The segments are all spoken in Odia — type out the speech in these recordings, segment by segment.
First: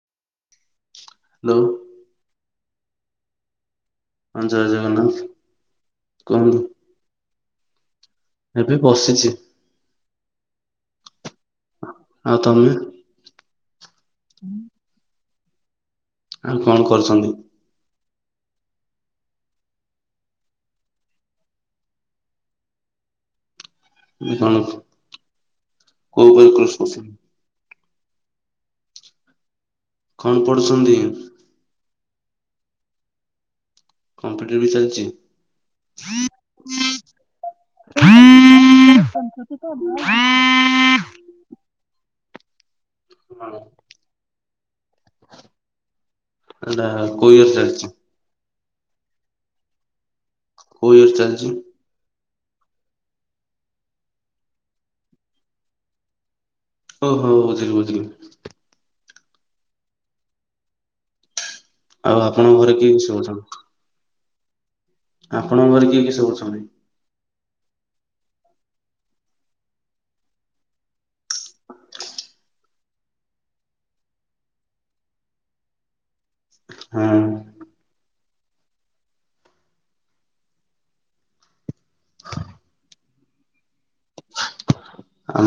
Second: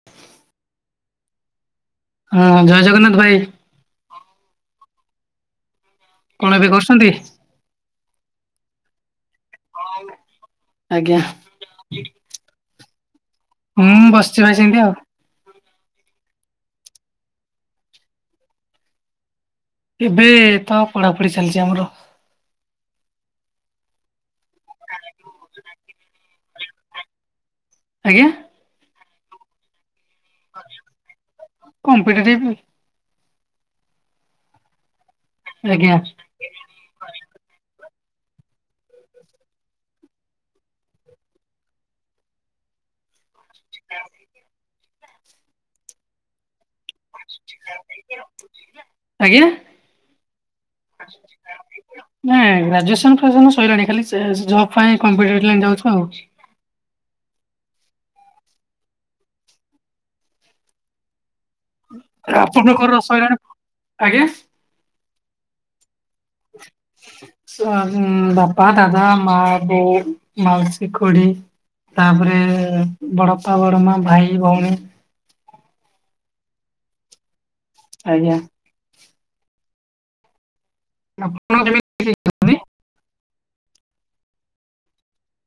[inaudible] ହ୍ୟାଲୋ। ହଁ ଜୟ ଜଗନ୍ନାଥ ଭାଇ। ହଁ ଜୟ ଜଗନ୍ନାଥ। କୁହନ୍ତୁ। କଣ ଏବେ କରୁଛନ୍ତି। ଏବେ ବସିଛି। ଆଜ୍ଞା। ଆଉ ତମେ ହଁ ବସିଛି ଭାଇ ସେମିତି ଆଉ। ଆଉ କଣ କରୁଛନ୍ତି। ଏବେ ତ ପଢାପଢି ଚାଲିଛି ଆମର। କଣ। [inaudible] [unintelligible] ଆଜ୍ଞା। କଣ ପଢୁଛନ୍ତି। କମ୍ପିଟେଟିଭୁ। କମ୍ପିଟେଟିଭ ବି ଚାଲିଛି। ଆଜ୍ଞା। [inaudible] ହଁ। [inaudible] ଏଇଟା କୋଉ ଇୟର୍ଶ ଚାଲିଛି? ଆଜ୍ଞା। କୋଉ ଇୟର ଚାଲିଛି? ନାଇଁ ଗ୍ରାଜୁଏସନ ଫାଯୁଏସନ୍ ସଇଲାଣି ଖାଲି ସେ ଜବ୍ ପାଇଁ କମ୍ପିଟେଟିଭ ଲାଇନ୍ ଯାଉଛୁ ଆଉ। ହଉ ହଉ ବୁଝିଲି ବୁଝିଲି। ଆଉ ଆପଣଙ୍କ ଘରେ କିଏ ଆପଣଙ୍କର କିଏ ସବୁ ସଇଲାଣି ଅଛନ୍ତି? ଆଜ୍ଞା। ଆପଣଙ୍କ ଘରେ କିଏ କିଏ ସବୁଅଛନ୍ତି? [inaudible] ବାପା ଦାଦା ମା ବୋଉ ମାଉସୀ ଖୁଡ଼ି। ତାପରେ ବଡପା ବଡ ମା ଭାଇ ଭଉଣୀ। ହଁ। ଆଜ୍ଞା। ଆପଣଙ୍କର [unintelligible] କିଏ କିଏ ଅଛନ୍ତି?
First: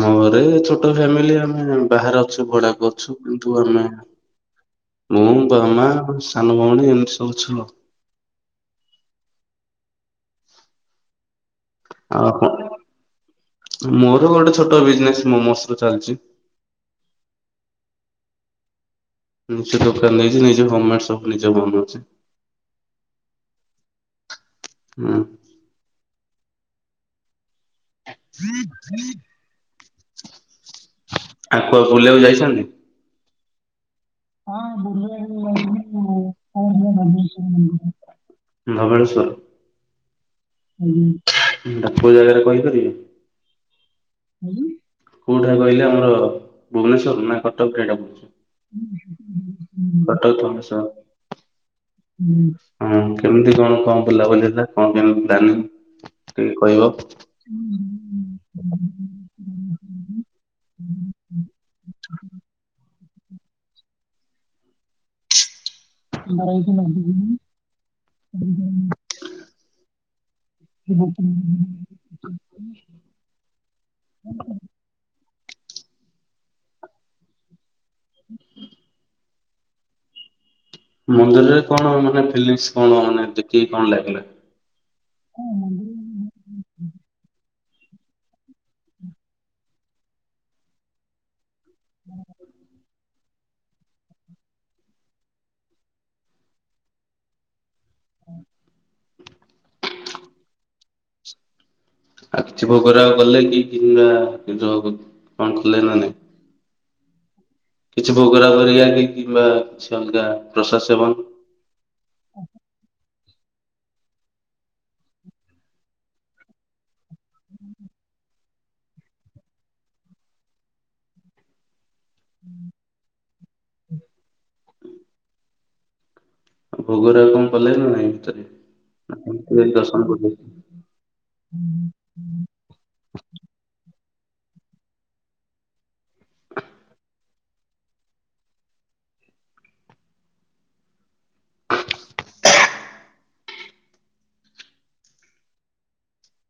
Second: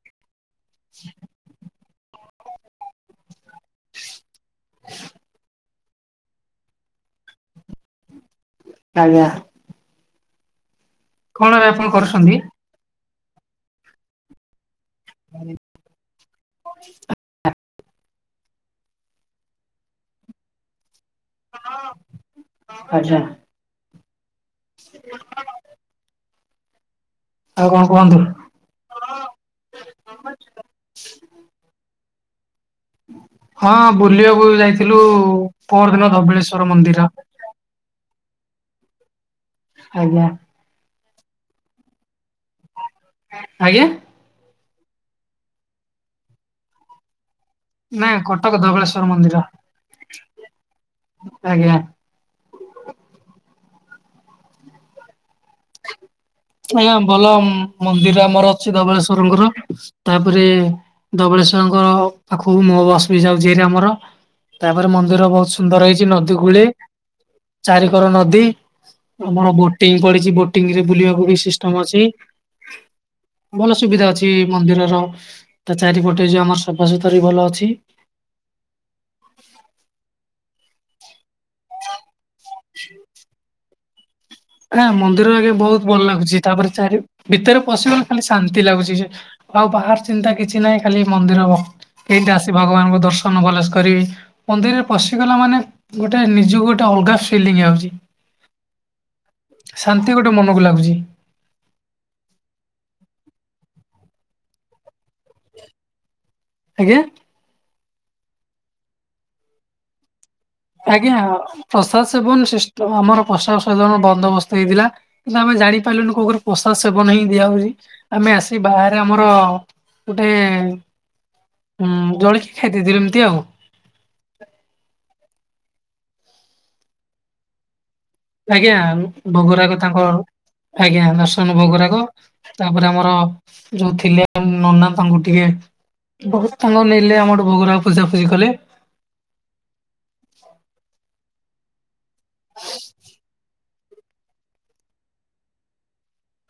ଆମ ଘରେ ଛୋଟ ଫ୍ୟାମିଲି ଆମେ ବାହାରେ ଅଛୁ ଭଡାକୁ ଅଛୁ। [unintelligible] ମୁଁ ବାବା ମା ସାନ ଭଉଣୀ ଏମିତି ସବୁଅଛୁ ଆଉ। ଆଜ୍ଞା। କଣ ଏବେ ଆପଣ ଆଉ କରୁଛନ୍ତି? କଣ ମୋର ଗୋଟେ ଛୋଟ ବିଜନେସ୍ ମୋମୋସ ର ଚାଲିଛି। [inaudible] ନିଜ ଦୋକାନ ନେଇଛି ନିଜ ହମେଡ ସବୁ ନିଜ ବନଉଛି। ଆଛା। ହୁଁ। ଆଉ କଣ କୁହନ୍ତୁ? ଆଉ କୁଆଡେ ବୁଲିବାକୁ ଯାଇଛନ୍ତି? ହଁ ବୁଲିବାକୁ ହଁ ଯାଇଥିଲୁ ବୁଲିବାକୁ [unintelligible] ପରଦିନ ଧବଳେଶ୍ଵର ମନ୍ଦିର। [unintelligible] ଧବଳେଶ୍ୱର। ଆଜ୍ଞା। ସେଟା କୋଉ ଜାଗାରେ କହିପାରିବେ? ଆଜ୍ଞା। କୋଉଟା କହିଲେ ଆମର ଭୁବନେଶ୍ଵର ନା କଟକ ରେ ଏଇଟା ନା ପଡୁଛି? କଟକ ଧବଳେଶ୍ଵର ମନ୍ଦିର କଟକ ଧବଳେଶ୍ୱର। ଆଜ୍ଞା। ହଁ କେମିତି କଣ କଣ ବୁଲାବୁଲି ହେଇଥିଲା କଣ କେମିତି ପ୍ଲାନ ଆଜ୍ଞା ଭଲ ମନ୍ଦିର ଆମର ଅଛି ଧବଳେଶ୍ୱର ଠାକୁରଙ୍କର ତାପରେ ଧବଳେଶ୍ଵରଙ୍କ ପାଖକୁ ମୋ ବସ୍ ବି ଯାଉଛି ଏଠି ଆମର ତାପରେ ମନ୍ଦିର ବହୁତ ସୁନ୍ଦର ହେଇଛି ନଦୀ ଆମର କୂଳେ ଏଇଠି ନଦୀ ଚାରିିକର ନଦୀ ଆମର ବୋଟିଂ ପଡିଛି ବୋଟିଙ୍ଗରେ ବୁଲିବାକୁ ବି ସିଷ୍ଟମ ଅଛି ଭଲ ସୁବିଧା ଅଛି ମନ୍ଦି ରର ତା ଚାରିପଟେ ଯୋଉ ଆମର ସଫାସୁତୁର ବି ଭଲ ଅଛି। ହ ହ ମନ୍ଦିରରେ କଣ ମାନେ ଫିଲିଙ୍ଗସ କଣ ମାନେ ଦେଖିକି କଣ ଲାଗିଲା? ନା ମନ୍ଦିର ଆଗେ ବହୁତ ଭଲ ଲାଗୁଛି ତାପରେ ଚାରି ଭିତରେ ପଶିଗଲେ ଖାଲି ଶାନ୍ତି ଲାଗୁଛି ଯେ ଆଉ ବାହାର ଚିନ୍ତା କିଛି ନାହିଁ ଖାଲି ମନ୍ଦିର କେନ୍ତି ଆସି ଭଗବାନଙ୍କୁ ଦର୍ଶନ ଭଲସେ କରିବି। ମନ୍ଦିରରେ ପଶିଗଲା ମାନେ ଗୋଟେ ନିଜକୁ ଗୋଟେ ଅଲଗା ଫିଲିଙ୍ଗ ଆସୁଛି। ଶାନ୍ତି ଗୋଟେ ମନକୁ ଲାଗୁଛି। ଆଉ କିଛି ଭୋଗ ରାଗ କଲେ କି କିମ୍ବା କଣ କଲେ ନା ନାଇଁ। ଆଜ୍ଞା। କିଛି ଭୋଗ ରାଗ କଲେ କି କିମ୍ବା କିଛି ଅଲଗା ପ୍ରସାଦ ସେବନ ଆଜ୍ଞା। ପ୍ରସାଦ ସେବନ ସିଷ୍ଟମ ଆମର ପ୍ରସାଦ ସେବନ ବନ୍ଦୋବସ୍ତ ହେଇଥିଲା କିନ୍ତୁ ଆମେ ଜାଣିପାରିଲୁନୁ କୋଉ କରେ ପ୍ରସାଦ ସେବନ ହିଁ ଦିଆହଉଛି ଆମେ ଆ ସି ବାହାରେ ଆମର ଗୋଟେ ଉଁ ଜଳିଖିଆ ଖାଇ ଦେଇଥିଲୁ ଏମତି ଆଉ ହୁଁ ଆଉ ଭୋଗ ରାଗ କଣ କଲେଣି ନା ନାଇଁ? ଭିତରେ? ଆଜ୍ଞା ଭୋଗ ଏମିତି ରାଗ ଦର୍ଶନ ତାଙ୍କ କଲେ ଆଜ୍ଞା ଦର୍ଶନ ଭୋଗ ରାଗ। ତାପରେ ଆମର ଯୋଉ ଥିଲେ ନନା ତାଙ୍କୁ ଟିକେ ବହୁତ ସମୟ ନେଲେ ଆମଠୁ ଭୋଗରା ପୂଜାଫୂଜି କଲେ।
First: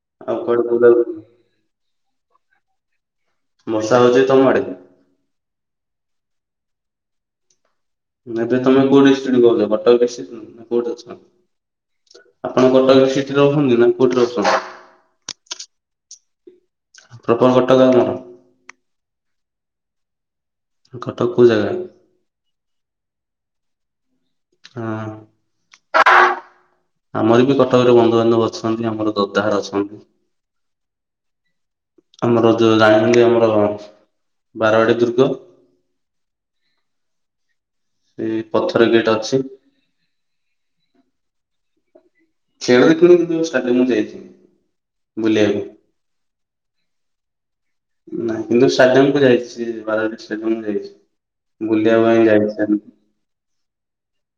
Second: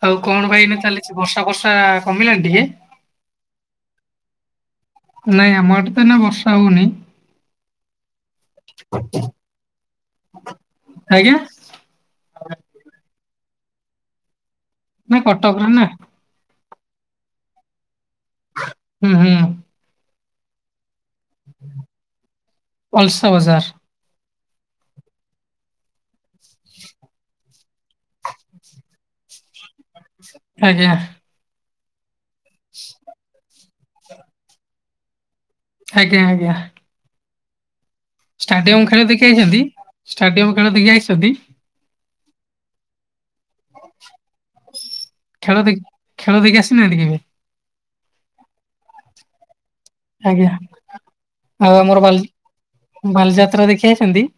ଆଉ କଣ କୁଆଡେ ଭାଇନା ବୁଲାବୁଲି ଚାଲିଛି ବର୍ଷା ଫର୍ଷା କମିଲାଣି ଟିକେ? ବର୍ଷା ହଉଛି ତମ ଆଡେ? ନାଇଁ ଆମ ଆଡେ ତ ଏଇନା ବର୍ଷା ହଉନି। ଏବେ ତମେ କୋଉ ଡିଷ୍ଟିକରୁ କହୁଛ କଟକ ଡିଷ୍ଟିକ ନା କୋଉଠି ଅଛନ୍ତି? ଆଜ୍ଞା ଆପଣ କଟକର ସିଟିରେ ରହୁଛନ୍ତି ନା କୋଉଠି ରହୁଛନ୍ତି? ନା କଟକରେ ନା। ପ୍ରପର କଟକର ଆପଣ? ହୁଁ ହୁଁ। କଟକ କୋଉ ଜାଗା? ଅଲସା ବଜାର। ହଁ ଆମର ବି କଟକରେ ବନ୍ଧୁବାନ୍ଧବ ଅଛନ୍ତି ଆମର। ଦଦା ଘର ଅଛନ୍ତି। ଆଜ୍ଞା। ଆମର ଯୋଉ ଜାଣିଛନ୍ତି ଆମର ବାରବାଟି ଦୁର୍ଗ ଆଜ୍ଞା ଆଜ୍ଞା। ସେ ପଥର ଷ୍ଟାଡିୟମ ଖେଳ ଗେଟ୍ ଦେଖି ଅଛି। ଯାଇଛନ୍ତି ଷ୍ଟାଡିୟମ ଖେଳ ଦେଖି ଆସିଛନ୍ତି? ଖେଳ ଦେଖିନି କିନ୍ତୁ ଷ୍ଟଡିୟମ୍ ମୁଁ ଯାଇଛି। ଖେଳ ବୁଲିବାକୁ। ଦେ ଖେଳ ଦେଖି ଆସିନାହାନ୍ତି କେବେ? ନାଇଁ କିନ୍ତୁ ଷ୍ଟାଡିୟମକୁ ଯାଇଛି ବାରବାଟି ଆଜ୍ଞା ଷ୍ଟାଡିୟମ ଯାଇଛି ଆଉ ଆମର ବୁଲିବା ବାଲି ପାଇଁ ଯାଇଛି। ବାଲିଯାତ୍ରା ଦେଖି ଆସିଛନ୍ତି?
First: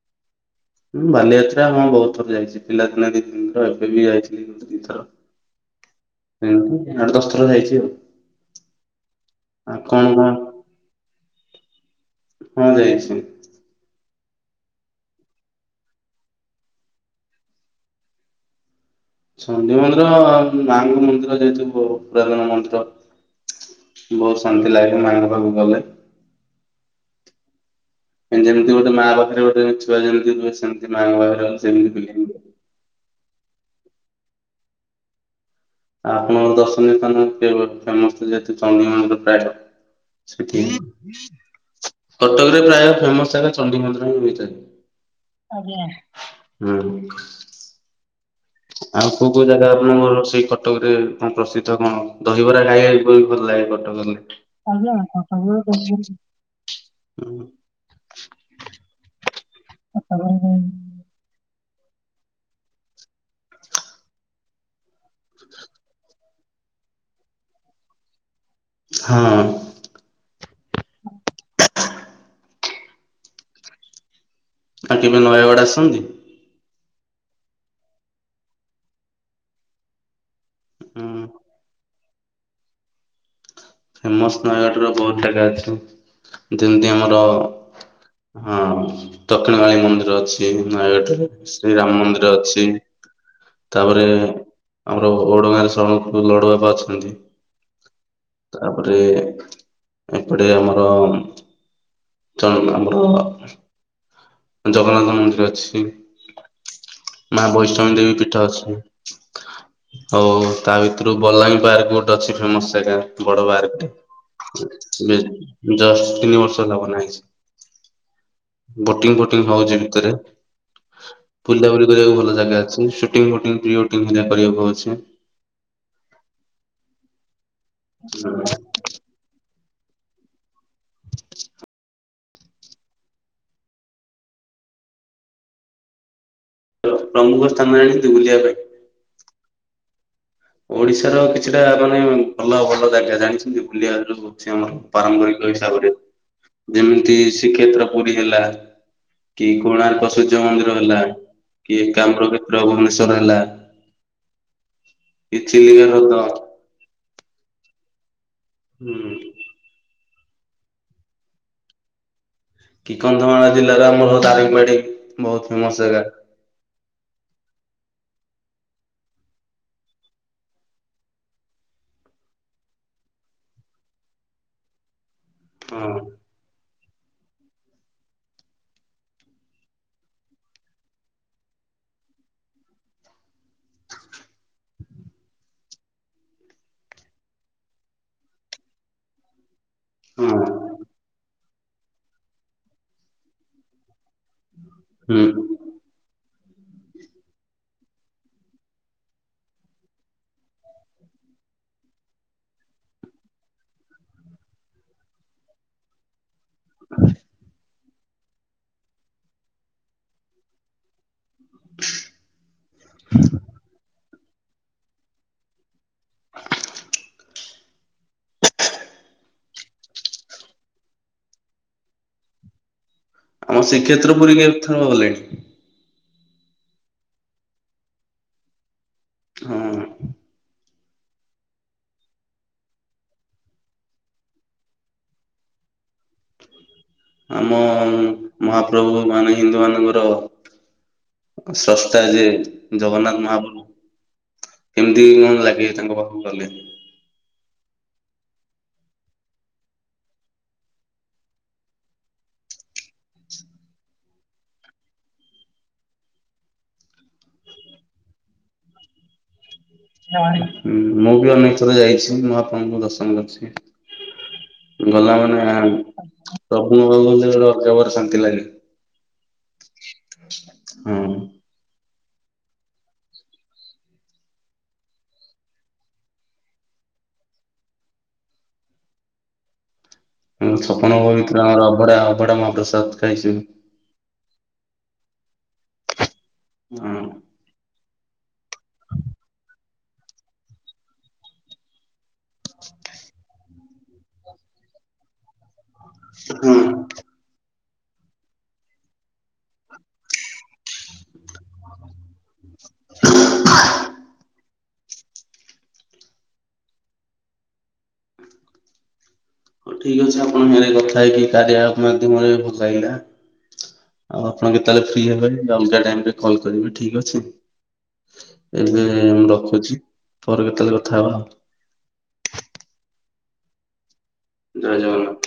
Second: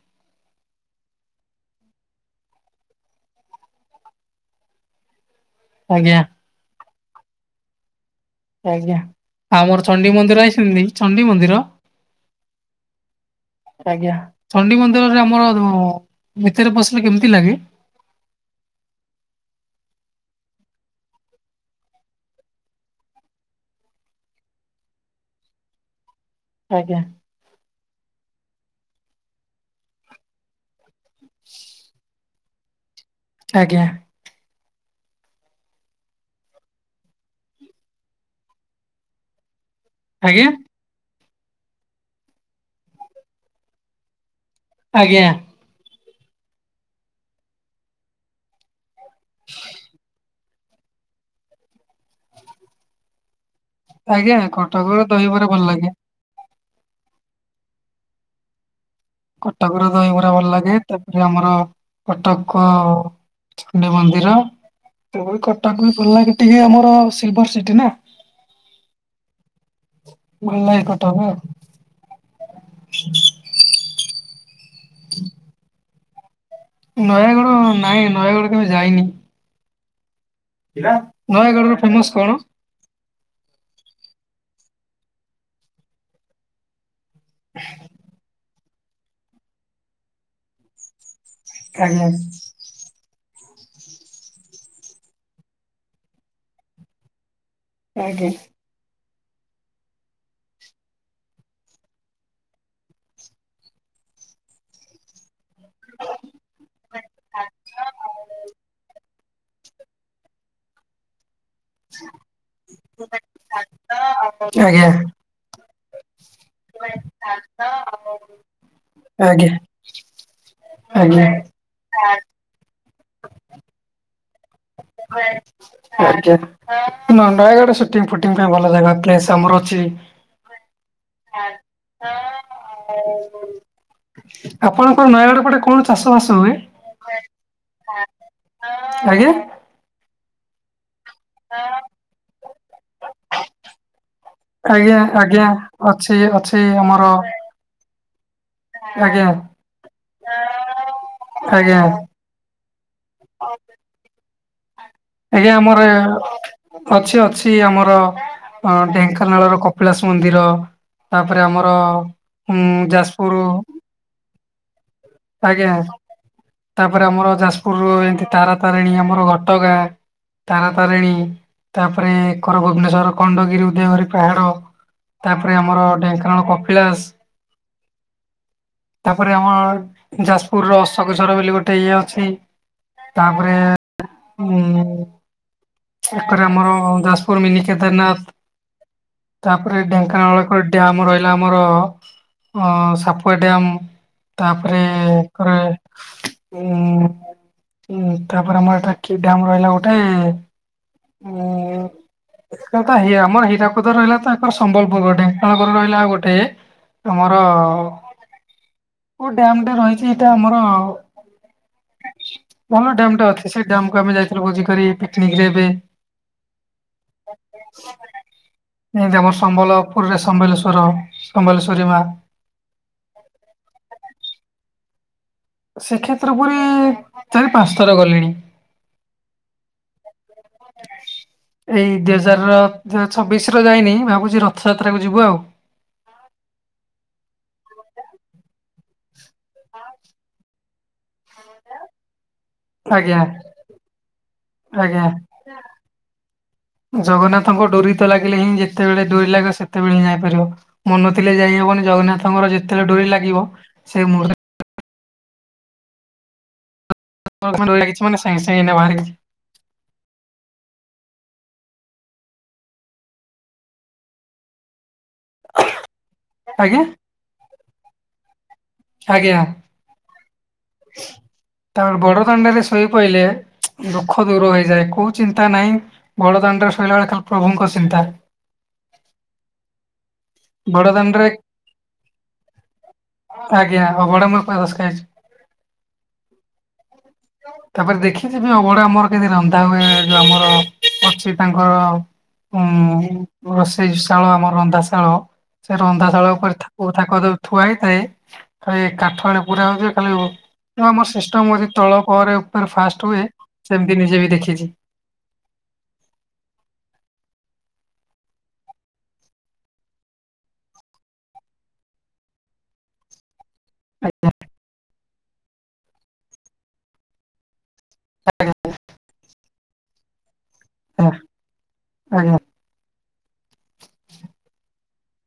ହଁ ବାଲିଯାତ୍ରା ହଁ ବହୁତ ଥର ଯାଇଛି ପିଲାଦିନେ ଦି ତିି ଥର ଏବେ ବି ଯାଇଥିଲି ଗୋଟେ ଦି ଥର। ଆଜ୍ଞା। ଆଠ ଦଶଥର ଯାଇଛି ଆଉ। ଆଜ୍ଞା ଆଉ ଆମର କଣ ଚଣ୍ଡି କଣ ମନ୍ଦିର ଯାଇଛନ୍ତି ଚଣ୍ଡି ମନ୍ଦିର? ହଁ ଯାଇଛି। ଆଜ୍ଞା ଚଣ୍ଡି ମନ୍ଦିରରେ ଆମର ଭିତରେ ପଶିଲେ କେମିତି ଲାଗେ? ଚଣ୍ଡି ମନ୍ଦିର ମାଙ୍କ ମନ୍ଦିର ଯାଇଥିବୁ [unintelligible] ମନ୍ଦିର ବହୁତ ଶାନ୍ତି ଲାଗେ ମାଙ୍କ ପାଖକୁ ଗଲେ। ଆଜ୍ଞା। ଯେମିତି ଗୋଟେ ମା ପାଖରେ ଗୋଟେ ଛୁଆ ଯେମିତି ହୁଏ ସେମତି ମାଙ୍କ ପାଖରେ ସେମିତି ବୁଲି ଆଜ୍ଞା। ଆଉ ଆପଣଙ୍କ ଦର୍ଶନୀୟ ସ୍ଥାନ ଫେ - ଫେମସ୍ ଯେହେତୁ ଚଣ୍ଡୀମନ୍ଦିର ପ୍ରାୟତ। ଆଜ୍ଞା ସେଠି କଟକରେ ପ୍ରାୟ ଫେମସ ଜାଗା ଚଣ୍ଡିମନ୍ଦିର ହିଁ ହୋଇଥାଏ। ଆଜ୍ଞା। ଆଜ୍ଞା, ହୁଁ। ଆଉ କୋଉ କୋଉ ଜାଗା ନୂଆ ନୂଆ ସେଇ କଟକରେ କଣ ପ୍ରସିଦ୍ଧ କଣ ଦହିବରା ଖାଇବାକୁ ବି ବହୁତ୍ ଭଲ ଲାଗେ [unintelligible] କଟକରେ ଆଜ୍ଞା ଆଜ୍ଞା କଟକର କଟକ ଦହିବରା ରେ ଭଲ ଲାଗେ। ଦହିବରା କଟାକ ରେ ଦହିବରା ଭଲଲାଗେ ତ ପରେ ଯୋଉ ଆମର କଟକ ଚଣ୍ଡୀ ମନ୍ଦିର ସେଭଳି କଟକ ବି ଭଲ ଲାଗେ ଟିକେ ଆମର ସିଲଭର ସିଟି ନା। ହଁ। ଭଲଲାଗେ କଟକ। ଆଉ କେବେ ନୟାଗଡ଼ ଆସନ୍ତି? ନୟାଗଡ ନାହିଁ ନୟାଗଡ କେବେ ଯାଇନି। ପିଲା, ହୁଁ ନୟାଗଡ ର ଫେମସ କଣ? ଫେମସ୍ ନୟାଗଡ଼ ର ବହୁତ୍ ଜାଗା ଅଛି ଯେମିତି ଆମର ହଁ ଦକ୍ଷିଣକାଳି ମନ୍ଦିର ଅଛି ଏଇଠି ନୟାଗଡ଼ରେ। ଶ୍ରୀରାମ ଆଜ୍ଞା ମନ୍ଦିର ଅଛି। ତାପରେ ଆମର ଓଡ ଗାଁ ରେ ସରମ ପୁରୁ ଲଡୁବାବା ଅଛନ୍ତି। ଆଜ୍ଞା। ତାପରେ ଏପଟେ ଆମର ଆମର ଚ ଆମର ଜଗନ୍ନାଥ ମନ୍ଦିର ଅଛି ମା ବୈଷ୍ଣବୀ ଦେବୀ ପୀଠ ଅଛି। ହଉ ତା ଭିତରୁ ବଲାଙ୍ଗୀ ପାର୍କ ଗୋଟେ ଅଛି ଫେମସ୍ ଜାଗା ବଡ ପାର୍କେ। ଆଜ୍ଞା ବୁଝିଲେ ଜଷ୍ଟ ତିନି ବର୍ଷ ହେଲା ବନାହେଇଛି। ବୋଟିଂ ଫୋଟିଂ ଆଜ୍ଞା ହଉଛି ଭିତରେ ଆଜ୍ଞା ବୁଲାବୁଲି କରିବାକୁ ଭଲ ଜାଗା ଅଛି। ବୋଟିଂ ଫୋଟିଂ କରିବାକୁ ଅଛି [unintelligible] ଆଜ୍ଞା ନୟାଗଡ ସୁଟିଂ ଫୁଟିଂ ପାଇଁ ଭଲ ଜାଗା ପ୍ଲେସ୍ ଅଛି। ତମର ଅଛି ଆପଣଙ୍କର ନୟାଗଡ ପଟେ କଣ ଚାଷ ବାସ ହୁଏ? ପ୍ର ପ୍ରମୁଖ ସ୍ଥାନ ଆଣି ଦଗୁଲିବା ପାଇଁ। ଆଜ୍ଞା। ଓଡିଶାର କିଛି ଛିଟା ମାନେ ଭଲ ଭଲ ଜାଗା ଜାଣିଛନ୍ତି ବୁଲିବା ହଉଛି ଆମର ପାରମ୍ପରିକ ହିସାବରେ। ଏ ଗଛରେ ଯେମିତି ଶ୍ରୀକ୍ଷେତ୍ର ପୁରୀ ହେଲା। ଆଜ୍ଞା କି କୋଣାର୍କ ସୂର୍ଯ୍ୟ ମନ୍ଦିର ହେଲା ଆଜ୍ଞା କି ଏକାମ୍ର କ୍ଷେତ୍ର ଭୁବନେଶ୍ଵର ହେଲା କି ଆଜ୍ଞା ଆମର ଚିଲିକା ଏ ହ୍ରଦ। ଅଛି ଅଛି ଆମର ହୁଁ ଢେଙ୍କାନାଳର କପ କପିଳାସ ମନ୍ଦିର ତାପରେ ଆମର ଉଁ କି ଯାଜପୁର କନ୍ଧମାଳ ଜିଲ୍ଲା ଆମର ଦାରିଙ୍ଗବାଡି ବୋହୁତ୍ ଆଜ୍ଞା ଫେମସ ଜାଗା। ତାପରେ ଆମର ଯାଜପୁର ଏମତି ତାରାତାରିଣୀ ଆମର ଘଟଗାଁ ତାରା ତାରିଣୀ ତାପରେ ଏକର ଭୁବନେଶ୍ୱର ଖଣ୍ଡଗିରି ଉଦୟଗରି ପାହାଡ। ତାପରେ ଆମର ହଁ ଢେଙ୍କାନାଳ, କପିଳାସ। ତାପରେ ଆମର ଯାଜପୁର ର ଅଶୋକଝର ବୋଲି ଗୋଟେ ଇଏ ଅଛି। ତାପରେ ମୁଁ [inaudible] ଆମର ଯାଜପୁର ମିନି କେଦାରନାଥ। ତାପରେ ହଁ ଢେଙ୍କାନାଳ ଏପଟେ ଡ୍ୟାମ ରହିଲା ଆମର ହଁ ସାପୁଆ ଡ୍ୟାମ୍ ତାପରେ ଉଁ ହୁଁ। ଅ ଉଁ ଉଁ ତାପରେ ଆମର ଏଟା କି ଡ୍ୟାମ ରହିଲା ଗୋଟେ ଉଁ [unintelligible] ତ ହେଇଆ ଆମର ହୀରାକୁଦ ରହିଲା ତ [unintelligible] ସମ୍ବଲପୁର ପଟେ ତାପରେ ରହିଲା ଆଉ ଗୋଟେ ତମର କୋଉ ଡ୍ୟାମ ଟା ରହିଚି ଏଇଟା ଆମର ଆଉ ଭଲ ଡ୍ୟାମ ଟେ ଅଛି। ସେଇ ଡ୍ୟାମ କୁ ଆମେ ଯାଇଥିଲୁ ଭୋଜି କରି ପିକନିକ ରେ। ବେ ଏନ୍ତି ଆମର ସମ୍ବଲପୁରରେ ସମ୍ବଲେଶ୍ଵର, ସମ୍ବଲେଶ୍ଵରୀ ମା। ଆମ ଶ୍ରୀକ୍ଷେତ୍ର ପୁରୀ କେ ଥର ଗଲେଣି? ଶ୍ରୀକ୍ଷେତ୍ର ପୁରୀ ଚାରି ପାଞ୍ଚ ଥର ଗଲିଣି। ଅଁ ହଁ ହୁଁ। [inaudible] ଏଇ ଦି ହଜାର ଯ ଛବିଶ ର ଯାଇନି ଭାବୁଛି ରଥଯାତ୍ରା କୁ ଯିବୁ ଆଉ। ଆମ ମହାପ୍ରଭୁ ମାନେ ହିନ୍ଦୁ ମାନଙ୍କର ସ୍ରଷ୍ଟା ଯେ ଆଜ୍ଞା ଜଗନ୍ନାଥ ମହାପ୍ରଭୁ କେମିତି ଆଜ୍ଞା କଣ ଲାଗେ ତାଙ୍କ ପାଖକୁ ଗଲେ? ଜଗନ୍ନାଥଙ୍କ ଡୋରି ତ ଲାଗିଲେ ହିଁ ଯେତେବେଳେ ଡୋରି ଲାଗିବ ସେତେବେଳେ ହିଁ ଯାଇପାରିବ। ମନ ଥିଲେ ଯାଇ ହବନି ଜଗନ୍ନାଥଙ୍କର ଯେତେବେଳେ ଡୋରି ଲାଗିବ ସେ ମୁହୂର୍ତ [unintelligible] ଲାଗିଛି ମାନେ ସାଙ୍ଗେ ସାଙ୍ଗେ ଏଇନେ ବାହାରି। [unintelligible] ହୁଁ ମୁଁ ବି ଅନେକ ଥର ଯାଇଛି ମହାପ୍ରଭୁଙ୍କୁ ଦର୍ଶନ କରିଛି। ଗଲା ମାନେ ଆଜ୍ଞା ପ୍ରଭୁଙ୍କ ପାଖକୁ [unintelligible] ଶାନ୍ତି ଲାଗେ। ଆଜ୍ଞା। [inaudible] [inaudible] ତାର ବଡ଼ଦାଣ୍ଡରେ ଶୋଇପଇଲେ ଦୁଃଖ ଦୂର ହୋଇଯାଏ କଉ ଚିନ୍ତା ନାଇଁ। ବଡ଼ଦାଣ୍ଡରେ ଶୋଇଲା ବେଳେ ଖା ପ୍ରଭୁଙ୍କ ଚିନ୍ତା। ଆମ ବଡ ଛପନ ଦାଣ୍ଡରେ [unintelligible] ଆମର ଅଭଡା ଅଭଡା ମହାପ୍ରସାଦ ଖାଇଛି। ଦିଆ ଅଭଡ଼ା ମୁଁ [unintelligible] ଖାଇଛି। ହୁଁ। [inaudible] ତାପରେ ଦେଖିଛି ବି ଅଭଡା ଆମର କେମିତି ରନ୍ଧା ହୁଏ, ଯୋଉ ଆମର ଅଛି ତାଙ୍କର ଉଁ ରୋଷେଇଶାଳ ଆମ ରନ୍ଧାଶାଳ, ସେ ରନ୍ଧାଶାଳ ଉପରେ ଥାକୁ ତାକଦ ଥୁଆ ହେଇଥାଏ। ଖାଲି କାଠରେ ପୁରା ହୁଏ ଖାଲି [unintelligible] ଶ୍ରେଷ୍ଠ [unintelligible] ଯଦି ତଳ ପରେ ଉପରେ ଫାଷ୍ଟ ହୁଏ ସେମିତି ନିଜେ ବି ଦେଖିଛି। ହଉ ଠିକ ଅଛି ଆପଣଙ୍କରେ କଥା ହେଇକି କାରିଆ ମାଧ୍ୟମରେ ଭଲ ଲାଗିଲା। ଆଉ ଆପଣ କେତେବେଲେ ଫ୍ରି ହେବେ ଅଲଗା ଟାଇମ ରେ କଲ୍ କରିବେ ଠିକ ଅଛି। ଆଜ୍ଞା। ଏବେ ମୁଁ ରଖୁଛି। ପରେ କେତେବେଳେ କଥା ଆଜ୍ଞା ହବା ଆଉ। ଆଜ୍ଞା। ଜୟ ଜଗନ୍ନାଥ।